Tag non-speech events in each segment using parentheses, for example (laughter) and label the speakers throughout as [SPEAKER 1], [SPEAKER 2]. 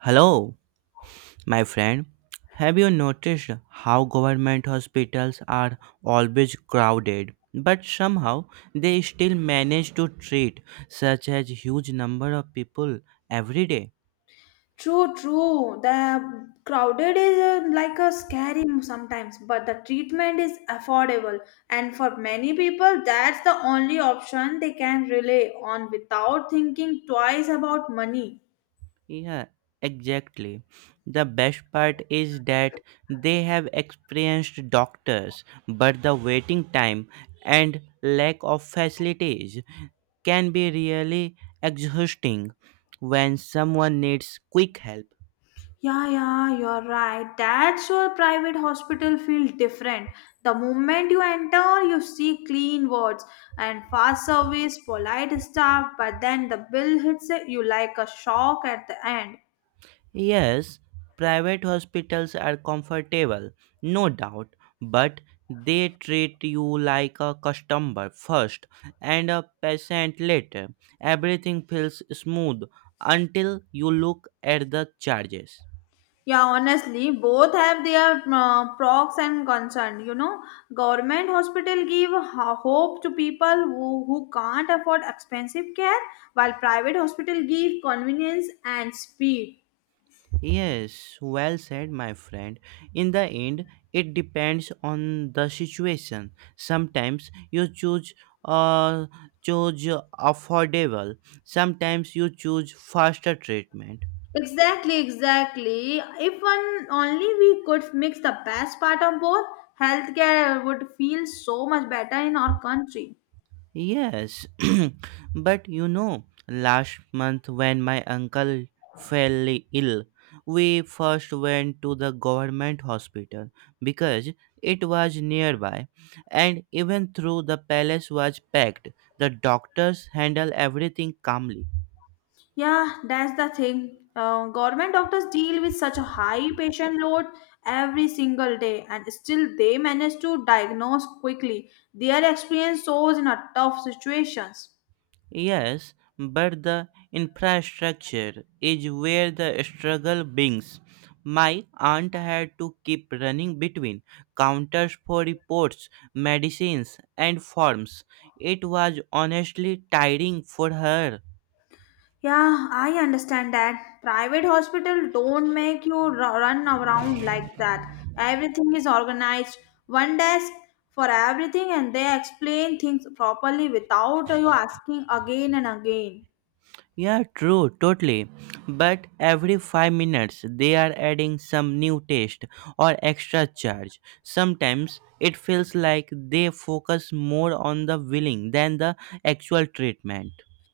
[SPEAKER 1] Hello, my friend. Have you noticed how government hospitals are always crowded, but somehow they still manage to treat such a huge number of people every day?
[SPEAKER 2] True, true. The crowded is like a scary sometimes, but the treatment is affordable. And for many people, that's the only option they can rely on without thinking twice about money.
[SPEAKER 1] Yeah, exactly. The best part is that they have experienced doctors, but the waiting time and lack of facilities can be really exhausting when someone needs quick help.
[SPEAKER 2] Yeah, yeah, you're right. That's your private hospital feel different. The moment you enter, you see clean wards and fast service, polite staff, but then the bill hits you like a shock at the end.
[SPEAKER 1] Yes, private hospitals are comfortable, no doubt, but they treat you like a customer first and a patient later. Everything feels smooth until you look at the charges.
[SPEAKER 2] Yeah, honestly, both have their pros and concern. You know, government hospital give hope to people who can't afford expensive care, while private hospital give convenience and speed.
[SPEAKER 1] Yes, well said, my friend. In the end, it depends on the situation. Sometimes you choose uh, choose affordable. Sometimes you choose faster treatment.
[SPEAKER 2] Exactly, exactly. If one only we could mix the best part of both, healthcare would feel so much better in our country.
[SPEAKER 1] Yes, (clears throat) but you know, last month when my uncle fell ill, we first went to the government hospital because it was nearby, and even though the palace was packed, the doctors handled everything calmly.
[SPEAKER 2] Yeah, that's the thing. Government doctors deal with such a high patient load every single day, and still they manage to diagnose quickly. Their experience shows in a tough situations.
[SPEAKER 1] Yes, but the infrastructure is where the struggle begins. My aunt had to keep running between counters for reports, medicines, and forms. It was honestly tiring for her.
[SPEAKER 2] Yeah, I understand that. Private hospital don't make you run around like that. Everything is organized. One desk for everything, and they explain things properly without you asking again and again.
[SPEAKER 1] Yeah, true, totally. But every 5 minutes they are adding some new test or extra charge. Sometimes it feels like they focus more on the billing than the actual treatment.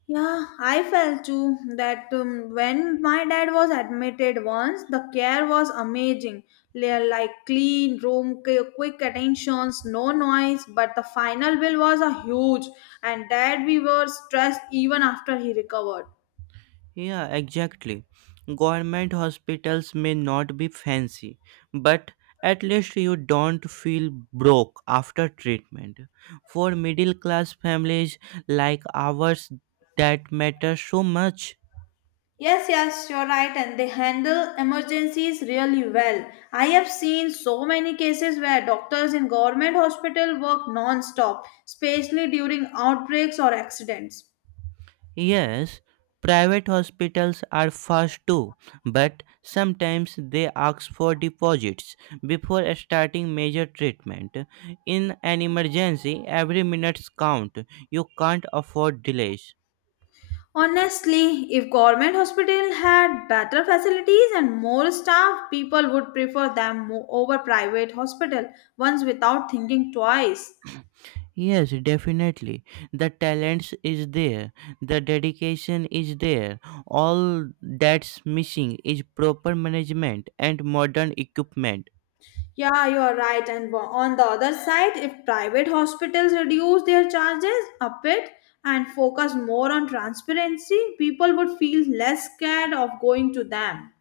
[SPEAKER 2] Yeah, I felt too that when my dad was admitted once, the care was amazing. Like clean room, quick attentions, no noise. But the final bill was a huge, and dad we were stressed even after he recovered.
[SPEAKER 1] Yeah, exactly. Government hospitals may not be fancy, but at least you don't feel broke after treatment. For middle class families like ours, that matters so much.
[SPEAKER 2] Yes, yes, you're right, and they handle emergencies really well. I have seen so many cases where doctors in government hospital work non-stop, especially during outbreaks or accidents.
[SPEAKER 1] Yes, private hospitals are fast too, but sometimes they ask for deposits before starting major treatment. In an emergency, every minute count. You can't afford delays.
[SPEAKER 2] Honestly, if government hospital had better facilities and more staff, people would prefer them over private hospital once without thinking twice.
[SPEAKER 1] Yes, definitely. The talents is there, the dedication is there. All that's missing is proper management and modern equipment.
[SPEAKER 2] Yeah, you are right. And on the other side, if private hospitals reduce their charges a bit and focus more on transparency, people would feel less scared of going to them.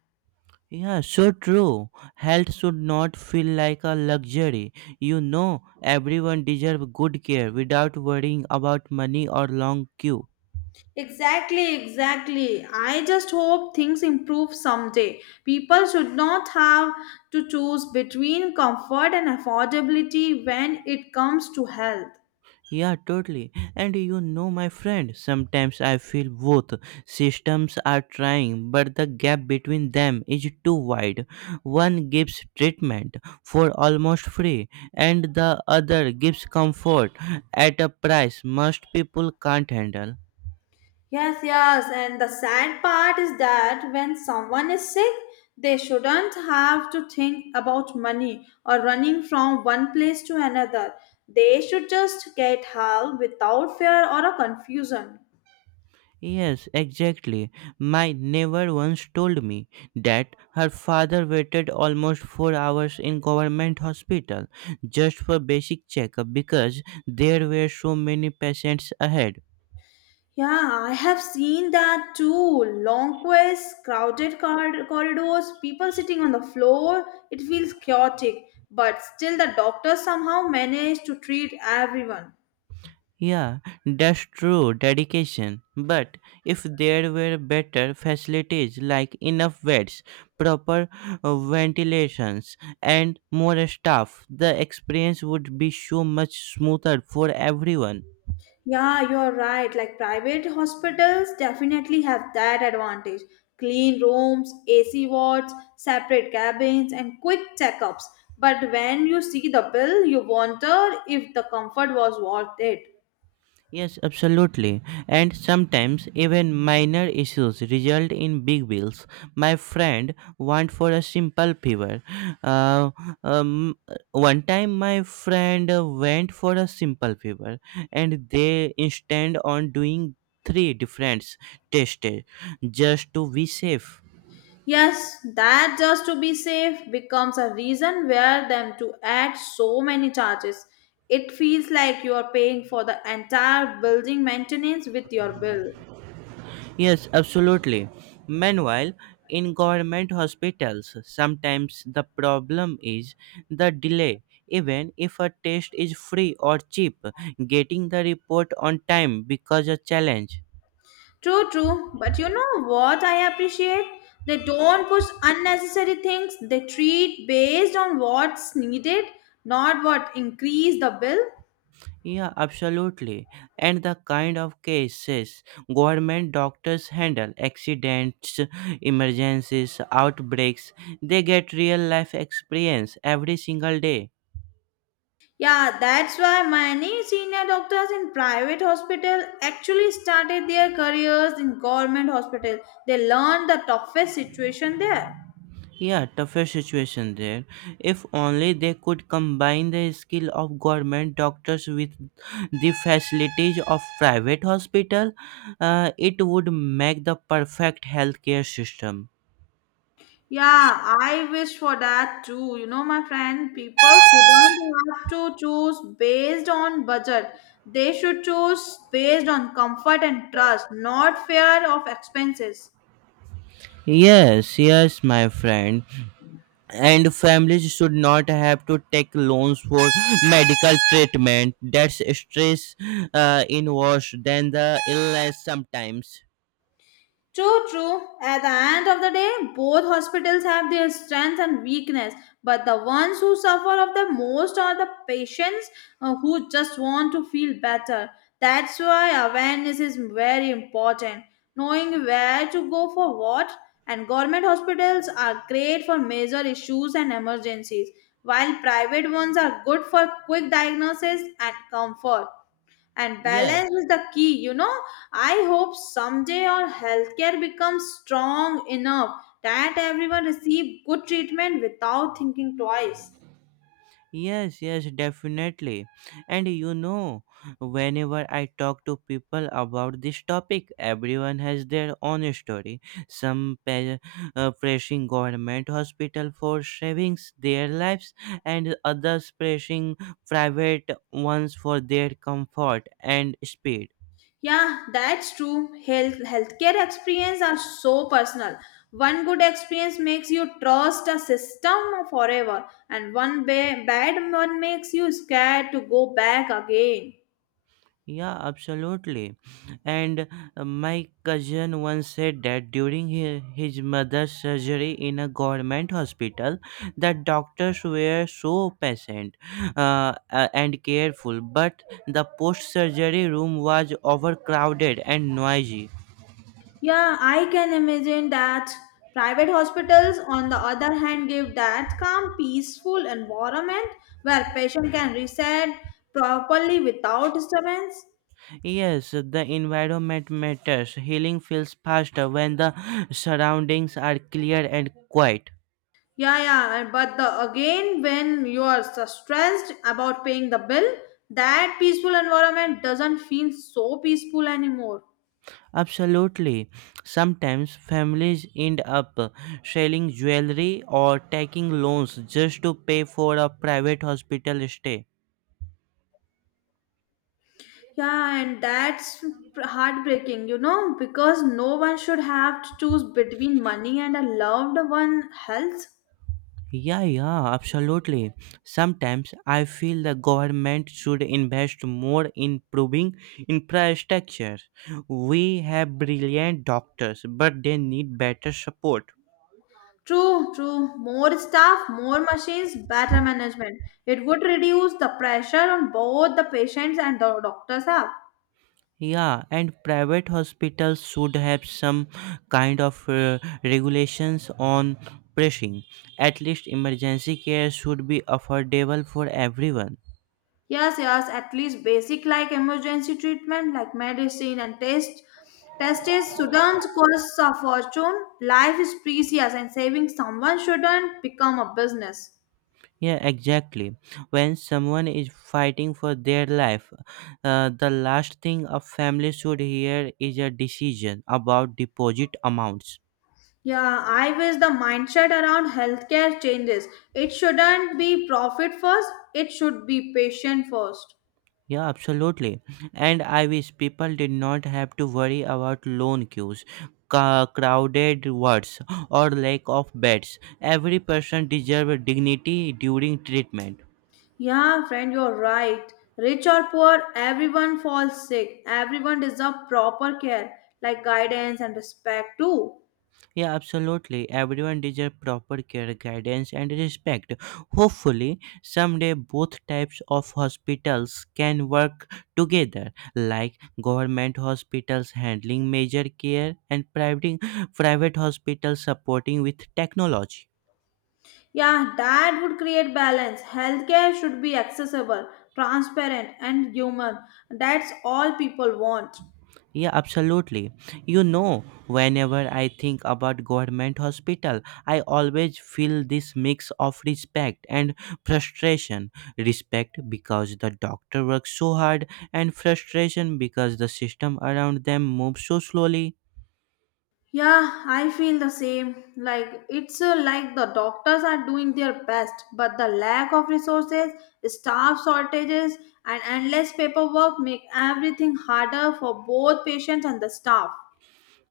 [SPEAKER 1] Yeah, so true. Health should not feel like a luxury. You know, everyone deserves good care without worrying about money or long queue.
[SPEAKER 2] Exactly, exactly. I just hope things improve someday. People should not have to choose between comfort and affordability when it comes to health.
[SPEAKER 1] Yeah, totally. And you know, my friend, sometimes I feel both systems are trying, but the gap between them is too wide. One gives treatment for almost free, and the other gives comfort at a price most people can't handle.
[SPEAKER 2] Yes, yes, and the sad part is that when someone is sick, they shouldn't have to think about money or running from one place to another. They should just get help without fear or a confusion.
[SPEAKER 1] Yes, exactly. My neighbor once told me that her father waited almost 4 hours in government hospital just for basic checkup because there were so many patients ahead.
[SPEAKER 2] Yeah, I have seen that too. Long queues, crowded corridors, people sitting on the floor. It feels chaotic, but still the doctors somehow manage to treat everyone.
[SPEAKER 1] Yeah, that's true dedication. But if there were better facilities like enough beds, proper ventilations, and more staff, the experience would be so much smoother for everyone.
[SPEAKER 2] Yeah, you're right. Like private hospitals definitely have that advantage. Clean rooms, AC wards, separate cabins, and quick checkups. But when you see the bill, you wonder if the comfort was worth it.
[SPEAKER 1] Yes, absolutely. And sometimes even minor issues result in big bills. My friend want for a simple fever. Uh, um, One time my friend went for a simple fever and they insisted on doing three different tests just to be safe.
[SPEAKER 2] Yes, that just to be safe becomes a reason where them to add so many charges. It feels like you are paying for the entire building maintenance with your bill.
[SPEAKER 1] Yes, absolutely. Meanwhile, in government hospitals, sometimes the problem is the delay. Even if a test is free or cheap, getting the report on time becomes a challenge.
[SPEAKER 2] True, true, but you know what I appreciate? They don't push unnecessary things. They treat based on what's needed, not what increase the bill.
[SPEAKER 1] Yeah, absolutely. And the kind of cases government doctors handle accidents, emergencies, outbreaks they get real life experience every single day.
[SPEAKER 2] Yeah, that's why many senior doctors in private hospital actually started their careers in government hospital. They learned the toughest situation there.
[SPEAKER 1] Yeah, tougher situation there. If only they could combine the skill of government doctors with the facilities of private hospital, it would make the perfect healthcare system.
[SPEAKER 2] Yeah, I wish for that too. You know, my friend, people shouldn't have to choose based on budget. They should choose based on comfort and trust, not fear of expenses.
[SPEAKER 1] Yes, yes, my friend. And families should not have to take loans for medical treatment. That's stress in worse than the illness sometimes.
[SPEAKER 2] True, true. At the end of the day, both hospitals have their strength and weakness, but the ones who suffer of the most are the patients who just want to feel better. That's why awareness is very important. Knowing where to go for what, and government hospitals are great for major issues and emergencies, while private ones are good for quick diagnosis and comfort and balance
[SPEAKER 1] Yes.
[SPEAKER 2] is the key you know. I hope someday our healthcare becomes strong enough that everyone receive good treatment without thinking twice.
[SPEAKER 1] Yes, yes, definitely. And you know, whenever I talk to people about this topic, everyone has their own story. Some pe- Pressing government hospital for savings their lives, and others pressing private ones for their comfort and speed.
[SPEAKER 2] Yeah, that's true healthcare experience are so personal. One good experience makes you trust a system forever, and one bad one makes you scared to go back again.
[SPEAKER 1] Yeah, absolutely. And my cousin once said that during his mother's surgery in a government hospital, the doctors were so patient and careful, but the post surgery room was overcrowded and noisy.
[SPEAKER 2] Yeah, I can imagine that. Private hospitals, on the other hand, give that calm, peaceful environment where patient can reset properly without disturbance.
[SPEAKER 1] Yes, the environment matters. Healing feels faster when the surroundings are clear and quiet.
[SPEAKER 2] Yeah, yeah, but the again, when you are so stressed about paying the bill, that peaceful environment doesn't feel so peaceful anymore.
[SPEAKER 1] Absolutely. Sometimes families end up selling jewelry or taking loans just to pay for a private hospital stay.
[SPEAKER 2] Yeah, and that's heartbreaking, you know, because no one should have to choose between money and a loved one health.
[SPEAKER 1] Yeah, yeah, absolutely. Sometimes I feel the government should invest more in improving infrastructure. We have brilliant doctors, but they need better support.
[SPEAKER 2] True, true. More staff, more machines, better management. It would reduce the pressure on both the patients and the doctors up.
[SPEAKER 1] Yeah, and private hospitals should have some kind of regulations on pricing. At least emergency care should be affordable for everyone.
[SPEAKER 2] Yes, yes, at least basic like emergency treatment like medicine and tests shouldn't cost a fortune. Life is precious and saving someone shouldn't become a business.
[SPEAKER 1] Yeah, exactly. When someone is fighting for their life, the last thing a family should hear is a decision about deposit amounts.
[SPEAKER 2] Yeah, I wish the mindset around healthcare changes. It shouldn't be profit first, it should be patient first.
[SPEAKER 1] Yeah, absolutely. And I wish people did not have to worry about loan queues, crowded wards, or lack of beds. Every person deserves dignity during treatment.
[SPEAKER 2] Yeah, friend, you're right. Rich or poor, everyone falls sick. Everyone deserves proper care, like guidance and respect too.
[SPEAKER 1] Yeah, absolutely. Everyone deserves proper care, guidance, and respect. Hopefully, someday both types of hospitals can work together, like government hospitals handling major care and private hospitals supporting with technology.
[SPEAKER 2] Yeah, that would create balance. Healthcare should be accessible, transparent, and human. That's all people want.
[SPEAKER 1] Yeah, absolutely. You know, whenever I think about government hospital, I always feel this mix of respect and frustration. Respect because the doctor works so hard and frustration because the system around them moves so slowly.
[SPEAKER 2] Yeah, I feel the same. Like it's like the doctors are doing their best, but the lack of resources, staff shortages, and endless paperwork make everything harder for both patients and the staff.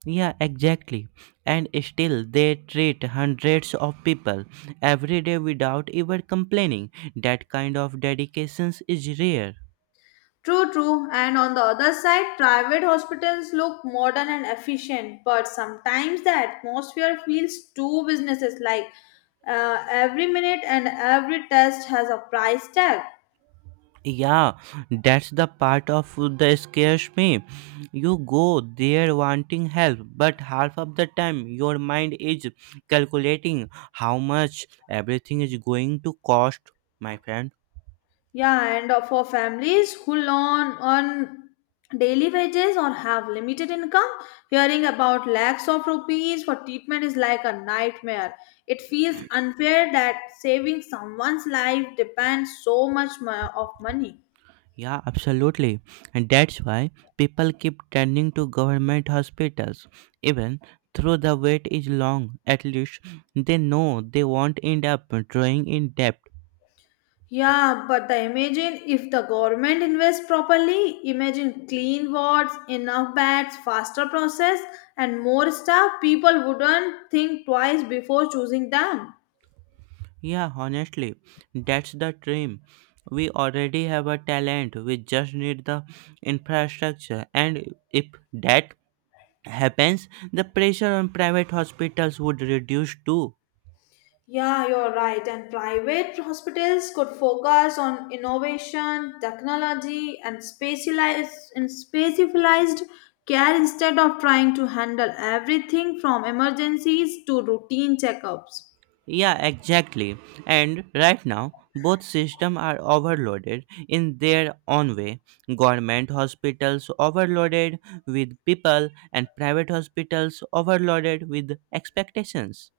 [SPEAKER 1] Yeah, exactly. And still they treat hundreds of people every day without ever complaining. That kind of dedication is rare.
[SPEAKER 2] True, true. And on the other side, private hospitals look modern and efficient, but sometimes the atmosphere feels too businesses like every minute and every test has a price tag.
[SPEAKER 1] Yeah, that's the part of the scares me. You go there wanting help, but half of the time your mind is calculating how much everything is going to cost, my friend.
[SPEAKER 2] Yeah, and for families who learn on daily wages or have limited income, hearing about lakhs of rupees for treatment is like a nightmare. It feels unfair that saving someone's life depends so much of money.
[SPEAKER 1] Yeah, absolutely. And that's why people keep turning to government hospitals, even though the wait is long. At least they know they won't end up drawing in debt.
[SPEAKER 2] Yeah, but the imagine if the government invests properly, imagine clean wards, enough beds, faster process, and more staff, people wouldn't think twice before choosing them.
[SPEAKER 1] Yeah, honestly, that's the dream. We already have a talent, we just need the infrastructure. And if that happens, the pressure on private hospitals would reduce too.
[SPEAKER 2] Yeah, you're right. And private hospitals could focus on innovation, technology, and specialized care instead of trying to handle everything from emergencies to routine checkups.
[SPEAKER 1] Yeah, exactly. And right now, both systems are overloaded in their own way. Government hospitals overloaded with people, and private hospitals overloaded with expectations.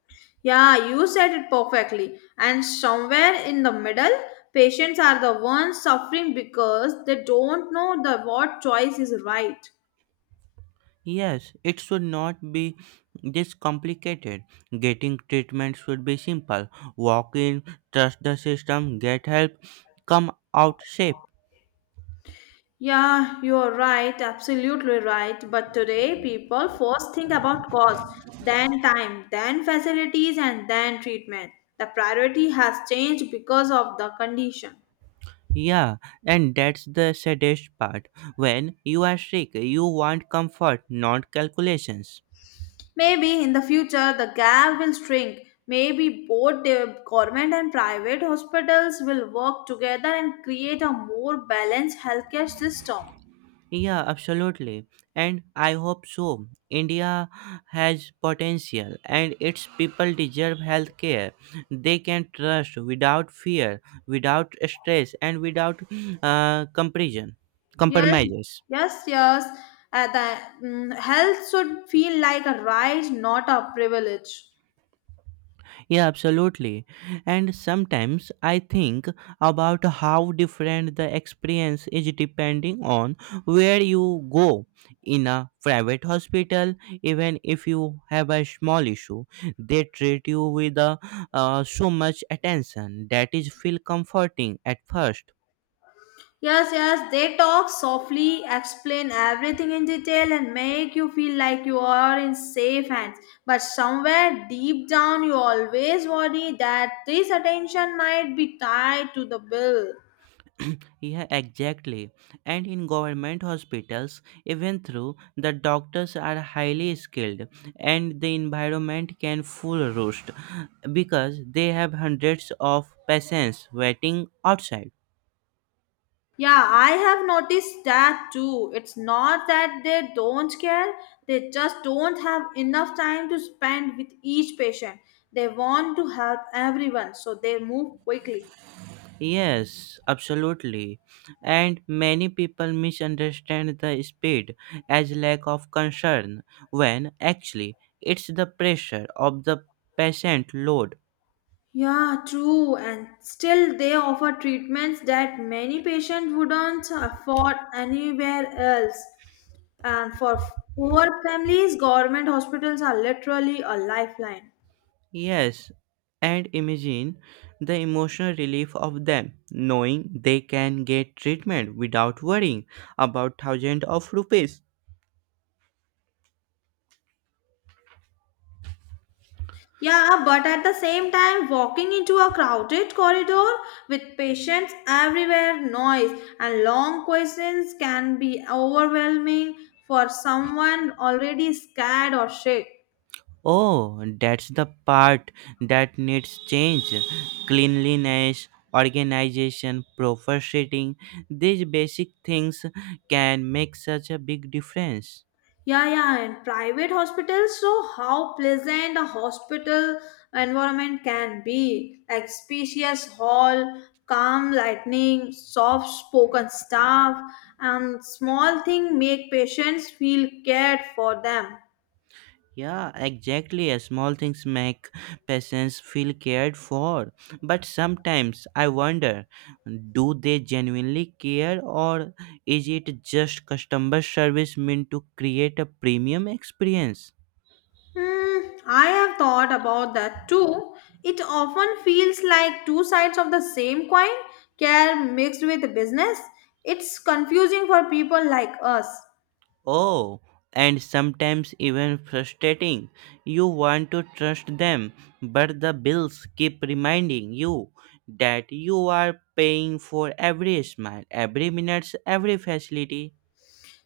[SPEAKER 2] Yeah, you said it perfectly. And somewhere in the middle, patients are the ones suffering because they don't know the what choice is right.
[SPEAKER 1] Yes, it should not be this complicated. Getting treatment should be simple. Walk in, trust the system, get help, come out safe.
[SPEAKER 2] Yeah, you're right, absolutely right. But today, people first think about cost, then time, then facilities, and then treatment. The priority has changed because of the condition.
[SPEAKER 1] Yeah, and that's the saddest part. When you are sick, you want comfort, not calculations.
[SPEAKER 2] Maybe in the future, the gap will shrink. Maybe both the government and private hospitals will work together and create a more balanced healthcare system.
[SPEAKER 1] Yeah, absolutely. And I hope so. India has potential and its people deserve health care. They can trust without fear, without stress, and without comparison.
[SPEAKER 2] Yes,
[SPEAKER 1] Compromises.
[SPEAKER 2] yes, yes. The health should feel like a right, not a privilege.
[SPEAKER 1] Yeah, absolutely. And sometimes I think about how different the experience is depending on where you go. In a private hospital, even if you have a small issue, they treat you with so much attention that is feel comforting at first.
[SPEAKER 2] Yes, yes, they talk softly, explain everything in detail, and make you feel like you are in safe hands. But somewhere deep down, you always worry that this attention might be tied to the bill.
[SPEAKER 1] Yeah, exactly. And in government hospitals, even though the doctors are highly skilled and the environment can full roast because they have hundreds of patients waiting outside.
[SPEAKER 2] Yeah, I have noticed that too. It's not that they don't care, they just don't have enough time to spend with each patient. They want to help everyone, so they move quickly.
[SPEAKER 1] Yes, absolutely. And many people misunderstand the speed as lack of concern when actually it's the pressure of the patient load.
[SPEAKER 2] Yeah, true. And still, they offer treatments that many patients wouldn't afford anywhere else. And for poor families, government hospitals are literally a lifeline.
[SPEAKER 1] Yes, and imagine the emotional relief of them knowing they can get treatment without worrying about thousands of rupees.
[SPEAKER 2] Yeah, but at the same time, walking into a crowded corridor with patients everywhere, noise and long questions can be overwhelming for someone already scared or sick.
[SPEAKER 1] Oh, that's the part that needs change. Cleanliness, organization, proper seating, these basic things can make such a big difference.
[SPEAKER 2] Yeah, yeah, and private hospitals show how pleasant a hospital environment can be. Like spacious hall, calm lighting, soft spoken staff, and small thing make patients feel cared for them.
[SPEAKER 1] Yeah, exactly. Small things make patients feel cared for. But sometimes I wonder do they genuinely care or is it just customer service meant to create a premium experience?
[SPEAKER 2] Hmm, I have thought about that too. It often feels like two sides of the same coin, care mixed with business. It's confusing for people like us.
[SPEAKER 1] Oh, and sometimes even frustrating. You want to trust them, but the bills keep reminding you that you are paying for every smile, every minute, every facility.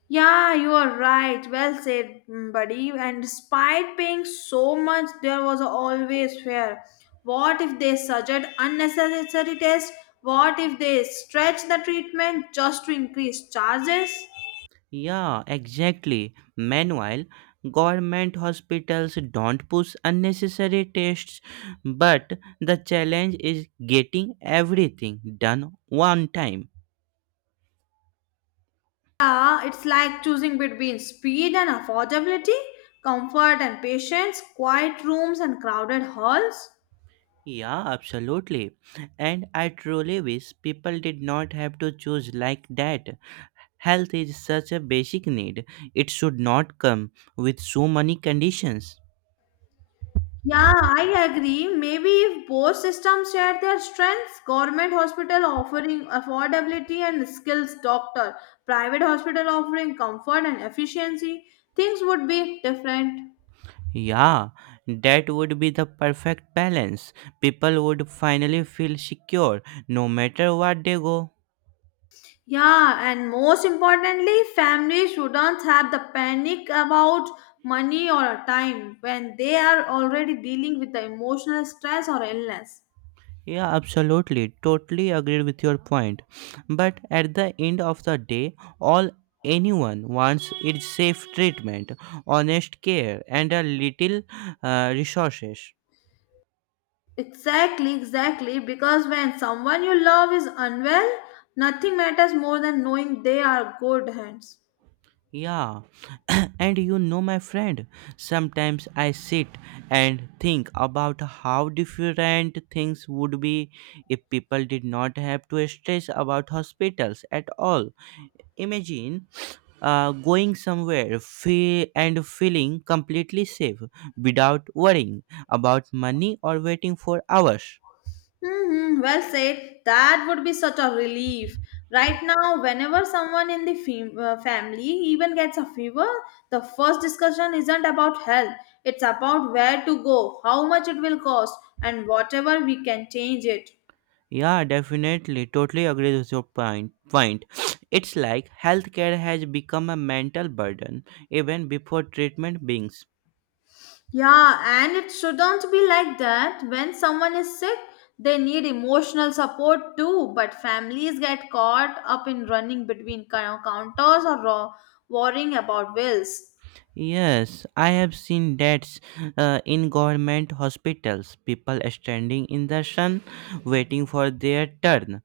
[SPEAKER 2] Yeah, you are right. Well said, buddy. And despite paying so much, there was always fear. What if they suggest unnecessary tests? What if they stretch the treatment just to increase charges?
[SPEAKER 1] Yeah, exactly. Meanwhile, government hospitals don't push unnecessary tests, but the challenge is getting everything done one time.
[SPEAKER 2] Yeah, it's like choosing between speed and affordability, comfort and patience, quiet rooms and crowded halls.
[SPEAKER 1] Yeah, absolutely. And I truly wish people did not have to choose like that. Health is such a basic need, it should not come with so many conditions.
[SPEAKER 2] Yeah, I agree. Maybe if both systems share their strengths, government hospital offering affordability and skills doctor, private hospital offering comfort and efficiency, things would be different.
[SPEAKER 1] Yeah, that would be the perfect balance. People would finally feel secure no matter what they go.
[SPEAKER 2] Yeah, and most importantly, families shouldn't have the panic about money or time when they are already dealing with the emotional stress or illness.
[SPEAKER 1] Yeah, absolutely. Totally agree with your point. But at the end of the day, all anyone wants is safe treatment, honest care, and a little resources.
[SPEAKER 2] Exactly, exactly. Because when someone you love is unwell, nothing matters more than knowing they are good hands.
[SPEAKER 1] Yeah, (coughs) (clears throat) and you know, my friend, sometimes I sit and think about how different things would be if people did not have to stress about hospitals at all. Imagine going somewhere and feeling completely safe without worrying about money or waiting for hours.
[SPEAKER 2] Hmm, well said. That would be such a relief. Right now, whenever someone in the family even gets a fever, the first discussion isn't about health. It's about where to go, how much it will cost, and whatever we can change it.
[SPEAKER 1] Yeah, definitely. Totally agree with your point. Point. It's like healthcare has become a mental burden even before treatment begins.
[SPEAKER 2] Yeah, and it shouldn't be like that. When someone is sick, they need emotional support too, but families get caught up in running between counters or worrying about bills.
[SPEAKER 1] Yes, I have seen deaths in government hospitals. People standing in the sun, waiting for their turn,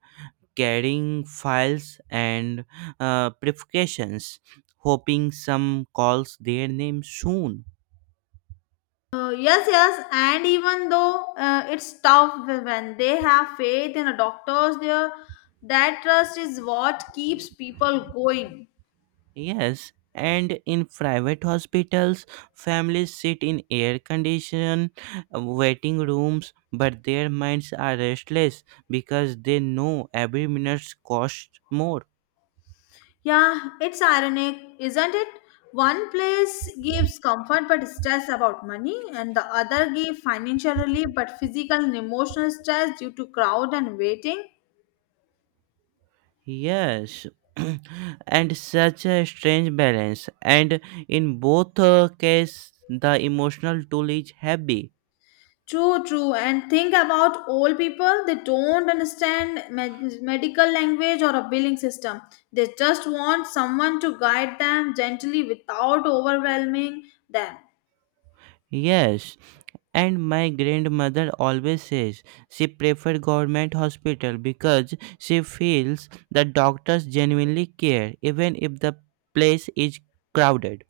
[SPEAKER 1] carrying files and prescriptions, hoping some calls their name soon.
[SPEAKER 2] Yes, yes, and even though it's tough when they have faith in a doctor's there, that trust is what keeps people going.
[SPEAKER 1] Yes, and in private hospitals, families sit in air conditioned waiting rooms, but their minds are restless because they know every minute costs more.
[SPEAKER 2] Yeah, it's ironic, isn't it? One place gives comfort but stress about money, and the other gives financial relief but physical and emotional stress due to crowd and waiting.
[SPEAKER 1] Yes, (clears throat) and such a strange balance. And in both cases, the emotional toll is heavy.
[SPEAKER 2] True, true. And think about old people. They don't understand medical language or a billing system. They just want someone to guide them gently without overwhelming them.
[SPEAKER 1] Yes, and my grandmother always says she prefers government hospital because she feels the doctors genuinely care even if the place is crowded.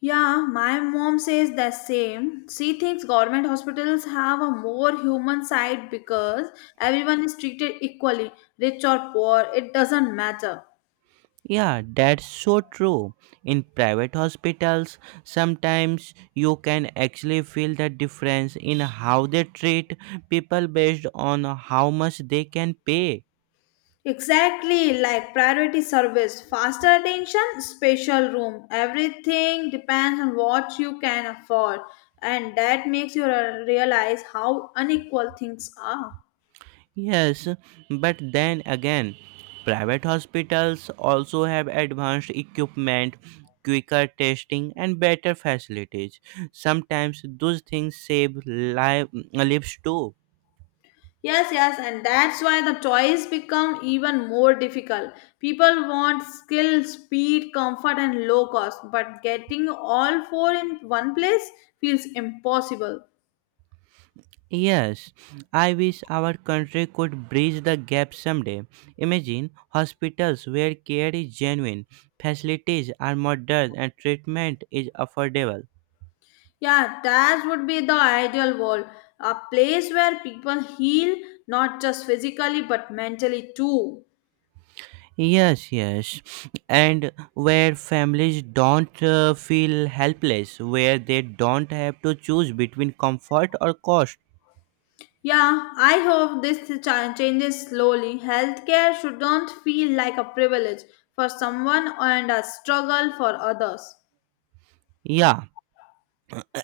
[SPEAKER 2] Yeah, my mom says the same. She thinks government hospitals have a more human side because everyone is treated equally, rich or poor, it doesn't matter.
[SPEAKER 1] Yeah, that's so true. In private hospitals, sometimes you can actually feel the difference in how they treat people based on how much they can pay.
[SPEAKER 2] Exactly like priority service, faster attention, special room. Everything depends on what you can afford, and that makes you realize how unequal things are.
[SPEAKER 1] Yes, but then again, private hospitals also have advanced equipment, quicker testing, and better facilities. Sometimes those things save lives too.
[SPEAKER 2] Yes, yes, and that's why the toys become even more difficult. People want skill, speed, comfort, and low cost, but getting all four in one place feels impossible.
[SPEAKER 1] Yes, I wish our country could bridge the gap someday. Imagine hospitals where care is genuine, facilities are modern, and treatment is affordable.
[SPEAKER 2] Yeah, that would be the ideal world a place where people heal not just physically but mentally too.
[SPEAKER 1] Yes, yes. And where families don't feel helpless, where they don't have to choose between comfort or cost.
[SPEAKER 2] Yeah, I hope this changes slowly. Healthcare shouldn't feel like a privilege for someone and a struggle for others.
[SPEAKER 1] Yeah,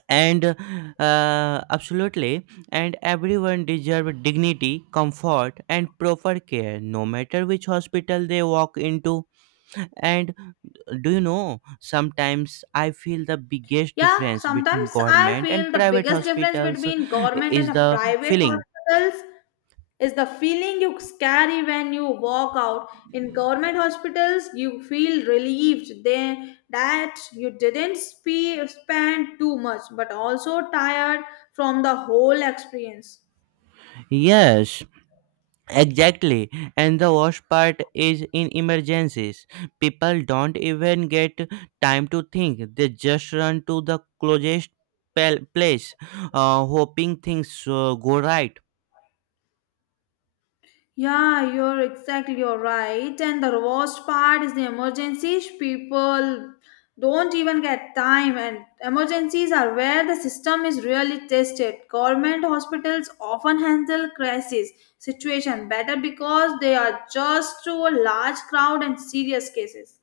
[SPEAKER 1] and absolutely. And everyone deserves dignity, comfort, and proper care, no matter which hospital they walk into. And do you know, sometimes I feel the biggest
[SPEAKER 2] Yeah,
[SPEAKER 1] difference between
[SPEAKER 2] sometimes I
[SPEAKER 1] government
[SPEAKER 2] feel
[SPEAKER 1] and
[SPEAKER 2] the
[SPEAKER 1] private
[SPEAKER 2] biggest difference
[SPEAKER 1] hospitals
[SPEAKER 2] between government and
[SPEAKER 1] is
[SPEAKER 2] a
[SPEAKER 1] the
[SPEAKER 2] private
[SPEAKER 1] feeling.
[SPEAKER 2] hospitals is the feeling you carry when you walk out. In government hospitals, you feel relieved they, that you didn't spend too much, but also tired from the whole experience.
[SPEAKER 1] Yes, exactly, and the worst part is in emergencies, people don't even get time to think, they just run to the closest place, hoping things go right.
[SPEAKER 2] Yeah, you're right. And the worst part is the emergencies. People don't even get time, and emergencies are where the system is really tested. Government hospitals often handle crisis situation better because they are just to a large crowd and serious cases.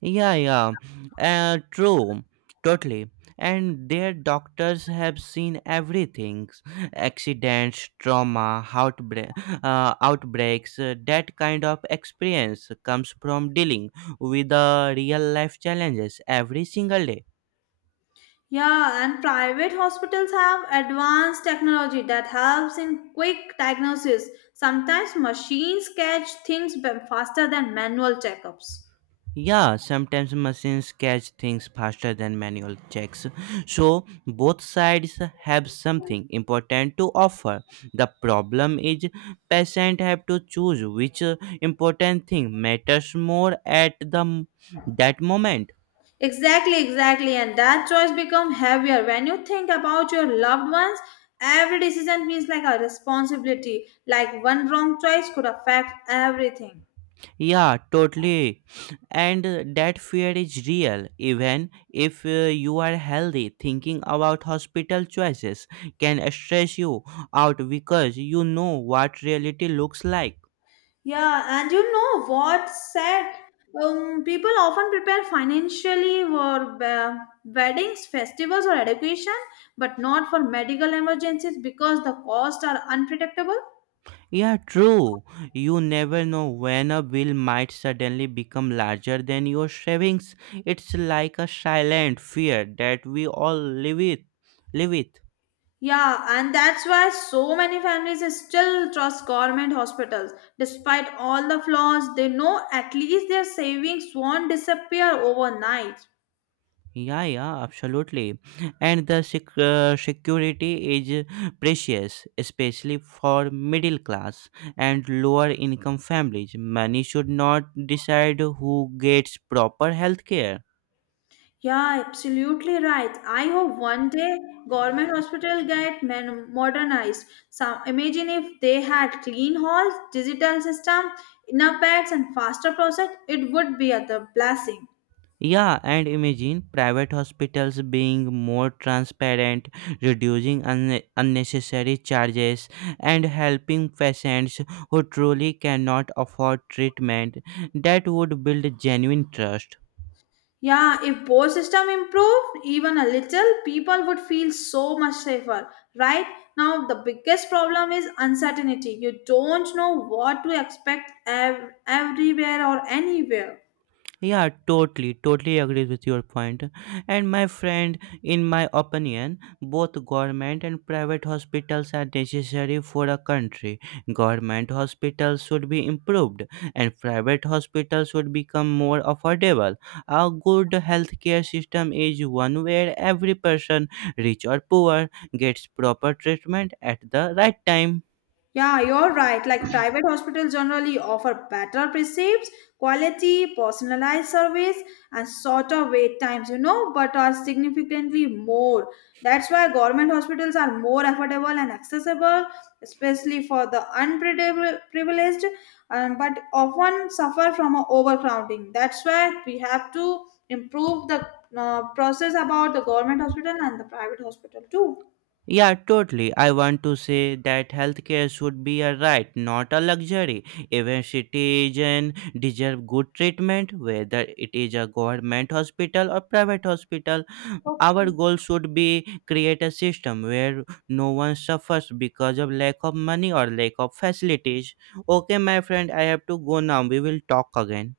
[SPEAKER 1] Yeah, yeah, true, totally. And their doctors have seen everything accidents, trauma, outbreaks. That kind of experience comes from dealing with the real life challenges every single day.
[SPEAKER 2] Yeah, and private hospitals have advanced technology that helps in quick diagnosis. Sometimes machines catch things faster than manual checkups.
[SPEAKER 1] Yeah, sometimes machines catch things faster than manual checks. So, both sides have something important to offer. The problem is patient have to choose which important thing matters more at that moment.
[SPEAKER 2] Exactly, exactly. And that choice become heavier when you think about your loved ones. Every decision feels like a responsibility, like one wrong choice could affect everything.
[SPEAKER 1] Yeah, totally. And that fear is real even if you are healthy. Thinking about hospital choices can stress you out because you know what reality looks like.
[SPEAKER 2] Yeah, and you know what said? People often prepare financially for weddings, festivals, or education, but not for medical emergencies because the costs are unpredictable.
[SPEAKER 1] Yeah, true. You never know when a bill might suddenly become larger than your savings. It's like a silent fear that we all live with. Live with.
[SPEAKER 2] Yeah, and that's why so many families still trust government hospitals. Despite all the flaws, they know at least their savings won't disappear overnight.
[SPEAKER 1] Yeah, yeah, absolutely. And the security is precious, especially for middle class and lower income families. Money should not decide who gets proper health care.
[SPEAKER 2] Yeah, absolutely right. I hope one day government hospital get modernized. Some imagine if they had clean halls, digital system, enough beds, and faster process, it would be a the blessing.
[SPEAKER 1] Yeah, and imagine private hospitals being more transparent, reducing un unnecessary charges, and helping patients who truly cannot afford treatment. That would build genuine trust.
[SPEAKER 2] Yeah, if poll system improved even a little, people would feel so much safer. Right now, the biggest problem is uncertainty. You don't know what to expect everywhere or anywhere.
[SPEAKER 1] Yeah, totally, totally agree with your point. And my friend, in my opinion, both government and private hospitals are necessary for a country. Government hospitals should be improved, and private hospitals should become more affordable. A good healthcare system is one where every person, rich or poor, gets proper treatment at the right time.
[SPEAKER 2] Yeah, you're right. Like private hospitals generally offer better precepts, quality, personalized service, and shorter wait times, you know, but are significantly more. That's why government hospitals are more affordable and accessible, especially for the unprivileged, but often suffer from a overcrowding. That's why we have to improve the process about the government hospital and the private hospital too.
[SPEAKER 1] Yeah, totally. I want to say that healthcare should be a right, not a luxury. Even citizens deserve good treatment, whether it is a government hospital or private hospital. Our
[SPEAKER 2] Okay.
[SPEAKER 1] goal should be create a system where no one suffers because of lack of money or lack of facilities. Okay, my friend, I have to go now. We will talk again.